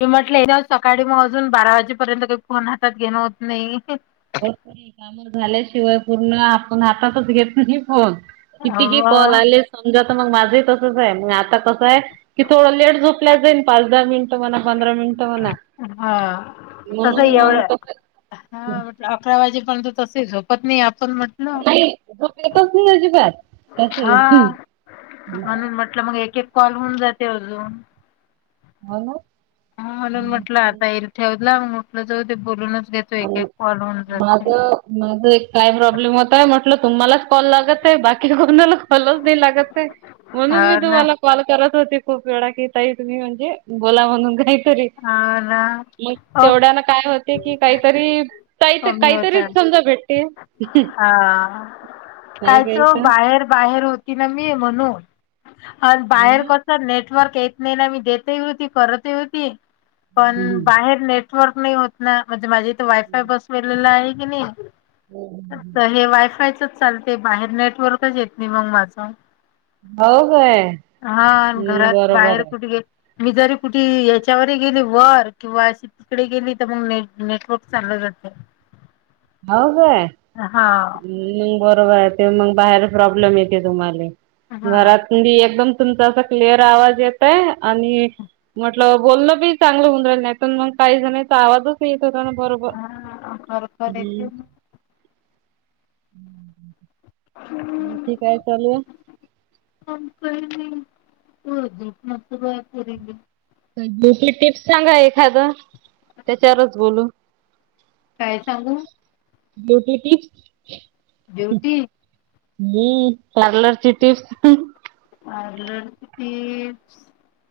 मी म्हटले सकाळी मग अजून बारा वाजेपर्यंत काही फोन हातात घेणं होत नाही? हो तरी काम झाल्याशिवाय पूर्ण आपण हातातच घेत नाही फोन. किती ते कॉल मग आलेत? समजा मग माझंही तसच आहे, मग आता कसं आहे की थोडं लेट झोपल्या जाईल पाच दहा मिनिट म्हणा पंधरा मिनट म्हणा हा तसं म्हणून मग एवढं कस हा म्हटलं अकरा वाजे पर्यन तसे झोपत नाही आपण म्हटलं. आई झोपे येतच नाही अजिबात हा कस म्हणून म्हटलं मग एक एक कॉल होऊन जाते अजून. हा ना! हा म्हणून म्हटलं आता येईल ठेवल म्हटलं जाऊ दे बोलूनच घेतो एक एक कॉल होऊन जाते. माझा एक काय प्रॉब्लेम होतय म्हटलं तुम्हाला कॉल लागत बाकी कोणाला कॉलच नाही लागत हा म्हणून मी ना तुम्हाला कॉल करत होती खूप वेळा की ताई तुम्ही म्हणजे बोला म्हणून काय तरी हा ना मग हो तेवढ्याना काय होते की काय तरी ताई कमी काहीतरी समजा भेटते. आ! नाही कालच काही तर बाहेर बाहेर होती ना मी म्हणून पण हो बाहेर ना. पण सर नेटवर्क येत नाही ना मी देत होती करत ही होती. पण बाहेर नेटवर्क नाही होत ना म्हणजे माझ्या इथे वायफाय बसवलेला आहे कणी आता हे वायफायचच चालते बाहेर नेटवर्कच येत नाही मग माझं. हो काय हा हम्म घरात बरोबर बाहेर आहे. कुठे गे मी जरी कुठे य त्याच्यामध्ये गेली वर किंवा अशी तिकडे गेली तर मग नेट नेटवर्क चाललं जातं. हाऊ काय! हा! मग बरोबर आहे ते मग बाहेर प्रॉब्लेम येते तुम्हाले हा घरात मी एकदम तुमचा अस क्लिअर आवाज येतय आणि म्हटलं बोलण बी चागलं होऊन राहिल नाही तर मग काही जण्याचा आवाजच येत होता ना बरोब हा खर खर येत. [inaudible] आणखी काय चालू हा? [unintelligible] छोटीशी टिप्स सांगा एखादं त्याच्यावरच बोलू. काय सांगू? Beauty tips. ब्युटी? हम्म पार्लरची टिप्स. पार्लरची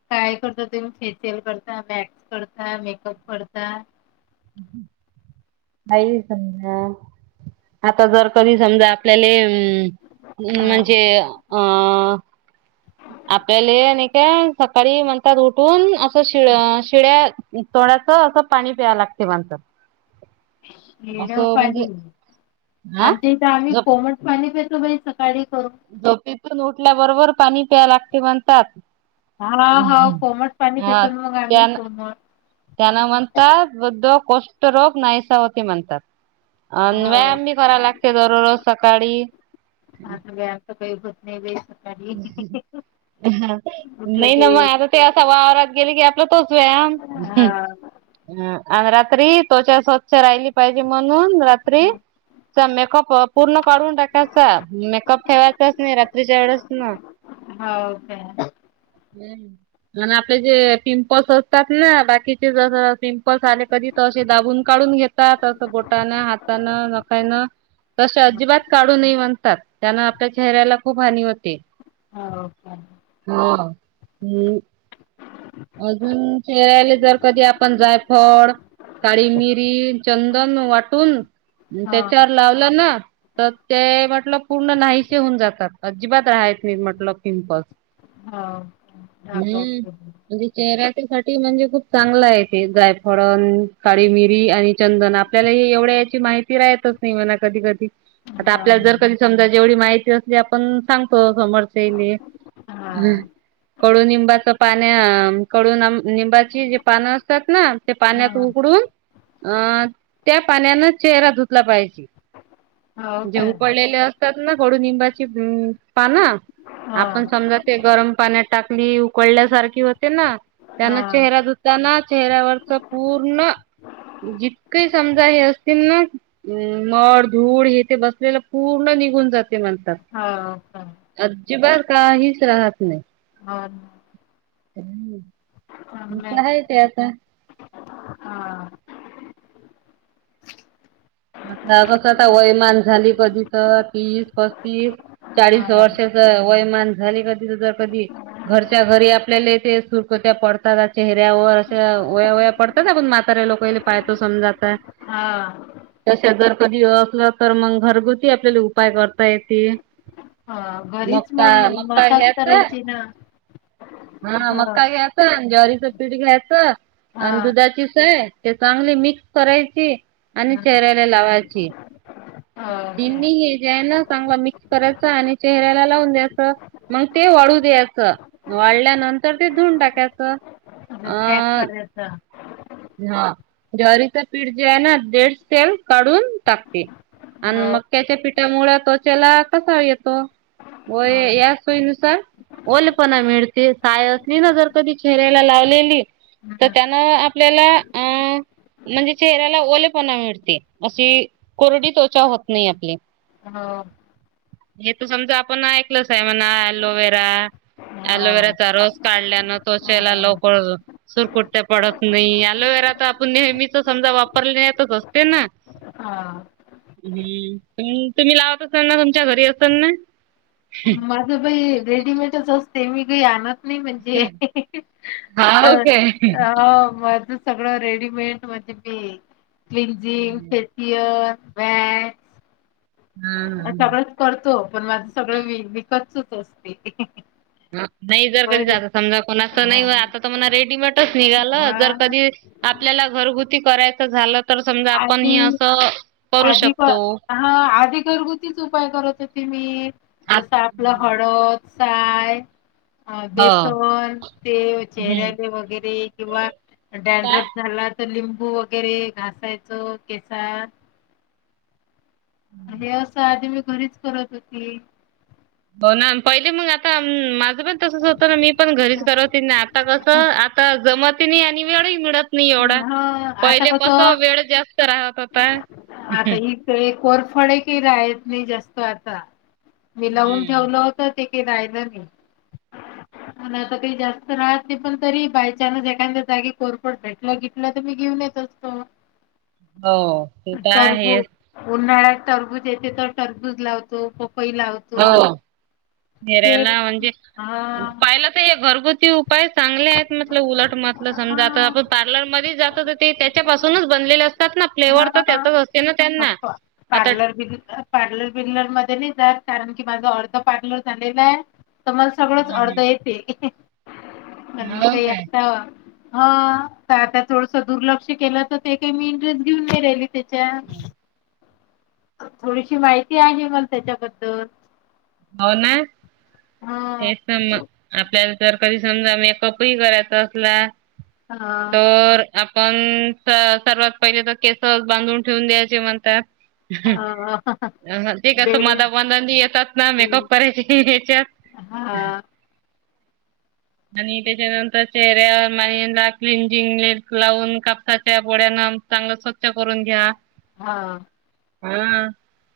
काय करता तुम्ही फेशियल करता मॅक्स करता मेकअप करता? [inaudible] नाही समजा आता जर कधी समजा आपल्याला ये हम्म, हा म्हणजे अ आपल्याला हे नाही का सकाळी म्हणतात उठून असं शिळ शिळ्या थोड्यास असं पाणी प्यावं लागते माणसात हेड्याव पाणी हा आमच्या इथं आम्ही झोप कोमट पाणी पितो बाई सकाळी करू झोपेतून उठल्याबरोबर पाणी प्याय लागते म्हणतात. हा हा कोमट पाणी पेतो मग आम्ही सोबत त्याना म्हणतात वृद्ध कृष्ठरोग नाहीसा होती म्हणतात. अ हो व्यायाम बी कराय लागते दररोज सकाळी. आता व्यायाम सकाळी उठते बेत. [unintelligible] उठलं नाही ना म की आता ते असा वावरात गेले की आपला तोच व्यायम. हा ह आणि रात्री त्वच्या स्वच्छ राहिली पाहिजे म्हणून रात्री मेकअप पूर्ण काढून टाकायचा मेकअप ठेवायचाच नाही रात्रीच्या वेळेस. ना. हो ओके. हम्म. आणि आपले जे पिंपल्स असतात ना बाकीचे जस पिंपल्स आले कधी. त असे दाबून काढून घेतात असं बोटानं हातानं नकायनं. तसे अजिबात काढू नाही म्हनतात त्याना आपल्या चेहऱ्याला खूप हानी होते. हाव का. हा हम. अजून चेहऱ्याला जर कधी आपण जाय फळ. काळी मिरी चंदन वाटून हा हो त्याच्यावर लावलं ना. तर ते म्हटलं पूर्ण नाहीसे होऊन जातात अजिबात राहात मी म्हटलं पिंपल्स. हा हा हम्म प्रॉब्लेम. म्हणजे चेहऱ्या साठी म्हणजे खूप चांगलं आहे ते जायफळण. काळी मिरी आणि चंदन आपल्याला हे एवढ्या याची माहिती राहतच नाही म्हणा कधी कधी. आता हा आपल्याला जर का चंदनाची जेवढी माहिती असली आपण सांगतो समोर. के बी म हं हा कडुनिंबाचा पाण्याम कडू नम. निंबाची जे पानं असतात ना ते पाण्यात हा उकडून. अ त्या पाण्यानं चेहरा धुतला पाहिजे हो म्हणजे काय उकडलेले अस. तग कडू निंबाची पान हा आपण समज. ते गरम पाण्यात टाकली उकळल्यासारखी होते ना हा त्याना चेहरा द''--'' त्यांना चेहऱ्यावरच पूर्ण जितके समजा हे असतील ना. हम मळ धूळ हे ते बसलेलं पूर्ण निघून जात. म्हणतात हो का अजिबात काहीच राहत नाही. हा, हम. झालं का नाही हा. आ कसं आता वयमान झाली कधी तर तीस पस्तीस चाळीस हा वर्ष. वयमान झाली कधी त जर कधी. घरच्या घरी आपल्याला ते सुरकुत्या पडतात चेहऱ्यावर अशा वया वया पडतात. तसं म्हातारा्या लोक पायतो समजात. हा, तश जर कधी असलं तर मग घरगुती आपल्याला उपाय करता येतेल. हा घरीच मका मग मका मसाज घ्याच करायची ना हा हो मका घ्याच. चं पीठ घ्यायचं हा अ दुधाची सय. ते चांगली मिक्स करायची आणि हं. चेहऱ्याला लावायची. हो ही हे जे आहे ना चांगला मिक्स करायच आणि चेहऱ्याला लावून द्यायचं. मग ते वाढू द्यायचं वाढल्यानंतर ते धुन टाकायचं. अ एकर हेच. हा जारीच पीठ जे आहे ना देड सेल काढून टाकते. आणि हो मक्याच्या पिठामुळे त्वचेला कसा येतो. हो या सोईनुसार. ओलेपणा मिळते सायसनी ना जर कधी चेहऱ्याला लावलेली तर हं. त्याना आप. आपल्याला अ. म्हणजे चेहऱ्याला ओलेपणा मिळते अशी कोरडी त्वचा होत नाही आपली. हा, हे तू समजा आपण ऐकलंच आहे म्हणा अलोवेरा हो अलोवेराचा रस काढल्यानं त्वचेला हो लवकर सुरकुत्या पडत नाही अलोवेरा तर आपण नेहमीच समजा वापरण्यातच असते ना हा हम्म तुम्ही लावत असाल ना तुमच्या घरी असेल ना. माझं बाई रेडीमेटच असते मी काही आणत नाही म्हणजे हाव काय? हा सगळं रेडीमेड म्हणजे मी क्लिंजिंग, फेशियल वॅक्स हा सगळंच करतो पण माझं सगळ विकतच असते. नाही जर कधी बर जात समजा कोणा असं नाही हा आता तर मला रेडीमेटच निघालं जर हा कधी आपल्याला घरगुती करायचं झालं तर समजा आपण आधी हे असं करू आधी प- शकतो. हा आधी घरगुतीच उपाय करत होते मी आ जस आपलं हळद साय अ हो. बेसन ते हम्म चेहऱ्याले वगैरे किंवा काय? डँड्रफ झाला तर लिंबू वगैरे घासायचो केसात हे असं आधी मी घरीच करत होती. हो ना पहिले मग आता आ पण तसच होत ना मी पण घरीच करवते ना आता कसं आता जमत ही नाही आणि वेळ मिळत नाही एवढा हा आता पहिले कस कसं वेळ जास्त राहत होता. ते कोरफडे राहेत नाही आता मी लावून हं. ठेवलं होत. [unintelligible] आणि आता काही जास्त राहत नाही पण तरी बायचानस एखाद्या जागी कोर फड बागीतल तर मी घेऊन येत असतो हो, ते तर टरबू आहेच. उन्हाळ्यात तरबूज येते तर तरबूज लावतो, पपई लावतो. हो ते चेहऱ्याला म्हणजे हा पाहिलं घरगुती उपाय चांगले आहेत म्हटल उलट मत आप समजा आता आपण हा पार्लरमध्ये जात तर ते त्याच्यापासूनच बनलेलं अस फ्लेवर तर हा त्याच असते ना त्यांना अप्पा आता [inaudible] पार्लर बिर्लर मध्ये नाही जात कारण की माझ अर्ध पार्लर झालेल हाय. तर मला सगळंच अर्ध येते. तर मग हो काही काय? आता ह आता थोडस दुर्लक्ष केलं तर ते काही मी इंटरेस्ट देऊन नाही राहिली त्याच्यात. [unintelligible] थोडीशी माहिती आहे मग त्याच्याबद्दल. हो ना हं हेच मग आपल्या जर कधी समजा मेकअपही करायचा असला हं तर आपण सर्वात पहिले तर केस बांधून ठेवून द्यायचे म्हणतात. हं ते कसं मध बेल मधानी येतात. ना मेकअप करायची की याच्यात हां आणि त्याच्यानंतर चेहऱ्यावर मा क्लनजिंग लावून कापसाच्या बोळ्यान चांगलं स्वच्छ करून घ्या. हा हा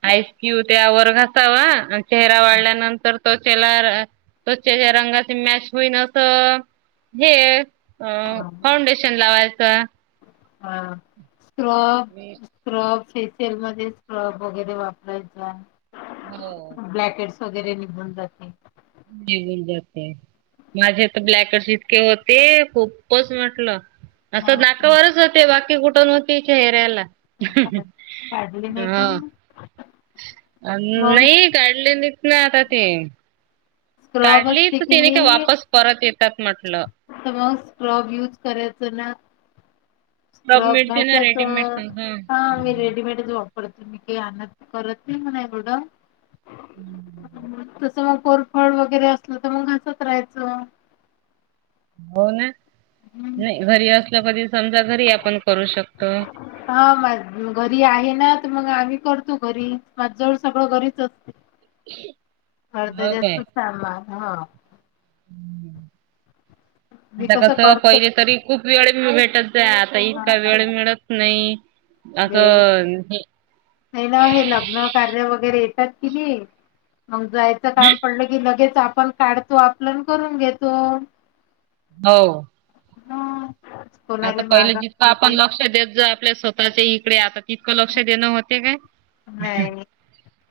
आईस क्यूब त्यावर घासावा आणि चेहरा हां वाळल्यानंतर त्वचेला त्वचेच्या रंगाचे मॅच होईन असं हे अ फाउंडेशन लावायचा हा स्क्रब मी स्क्रब फेशियल मध्ये स्क्रब वगैरे वापरायचा. हो ब्लॅकहेड्सची वगैरे निघून जाते. ते [unintelligible] असते. माझे तर ब्लॅकहेड्सची इतके होते, खूपच म्हटलं असं हां नाकावरच होते, बाकी कुठू न होती चेहऱ्याला. काढले नाही हा का मग? अं मग नाही काढले नाईत ना आता ते स्क्रब काढली असते तर की तेनी का वापस परत येतात म्हटलं. आता मग स्क्रब युज करायचं ना रब स्क्रब मिळते ना घ्यायच, रेडीमेड हा मी रेडीमेड जोड [unintelligible] फड वगैरे असलं तर मग, घासत राहायचं. हो ना, नाही घरी असलं कधी समजा घरी आपण करू शकतो. हा म घरी आहे ना, तर मग आम्ही करतो घरी मग जर सगळं घरीच. ह अर्ध जास्त सामान, हा मी आता कसं, करतो पहिले तरी खूप वेळ भेटत जा आता इतका हा वेळ मिळत नाही असं हे हेला ना हे लग्न कार्य वगैरे येतात, कि नाही मग जायचं काम पडलं की, लगेच आपण काढतो आपलं अन् करून घेतो. हो कोणाले आता पहिलं मागा जितकं आणि ते आपण लक्ष देत जा आपल्या सो ताच्या इकडे आता तितकं लक्ष देणं होते काय? नाही,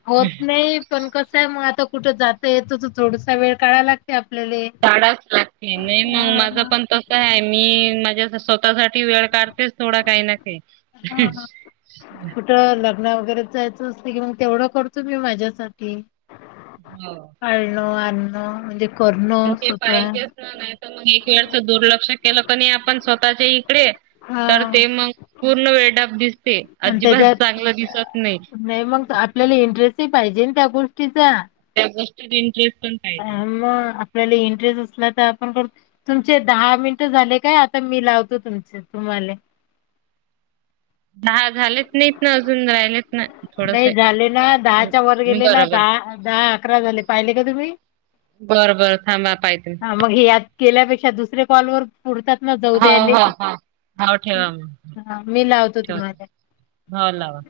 होत नाही. पण कसं आहे, मग आता कुठे जात येतो तर थोडसा वेळ काढाला लाग ते आपल्याले. काडावच लागते, नाही मग माझं पण तस सं आहे, मी माझ्या स्वतःसाठी वेळ काढतेच थोडा काही ना काही. तर लग्न वगैरे जायचं असलं, की मग तेवढं करतो मी माझ्यासाठी हो अळणो, अरणो म्हणजे करणं ते स्वतः पाहिजेच ना, नाही तर मग एक वेळच दुर्लक्ष केलं क नाही आपण स्वतःच्या इकडे तर हा. ते मग पूर्ण वेळडाब दिसते, आणि अजिबात त्याच्यात चांगलं दिसत नाही. नाही मग आपल्याला इंटरेस्टही पाहिजे ना त्या गोष्टीचा. त्या गोष्टीत इंटरेस्ट अ पाहिजे. मग आपल्याला इंटरेस्ट असला, तर आपण करतो तुमचे दहा मिनट झाले काय? आता मी लावतो तुमचे तुम्हाले दहा झालेच नाहीत ना अजून राहिलेत ना थोडस नाही झाले ना, दहाच्या वर गेले ना बरं बरं. दहा दहा अकरा झाले पाहिले का तुम्ही? बरं बरं थांबा पाहिते. हा मग हे यात केल्यापेक्षा दुसरे कॉलवर पुडतात ना हो जाऊद्या याले हो हो हो मी लावतो तुम्हाला. ह लावा.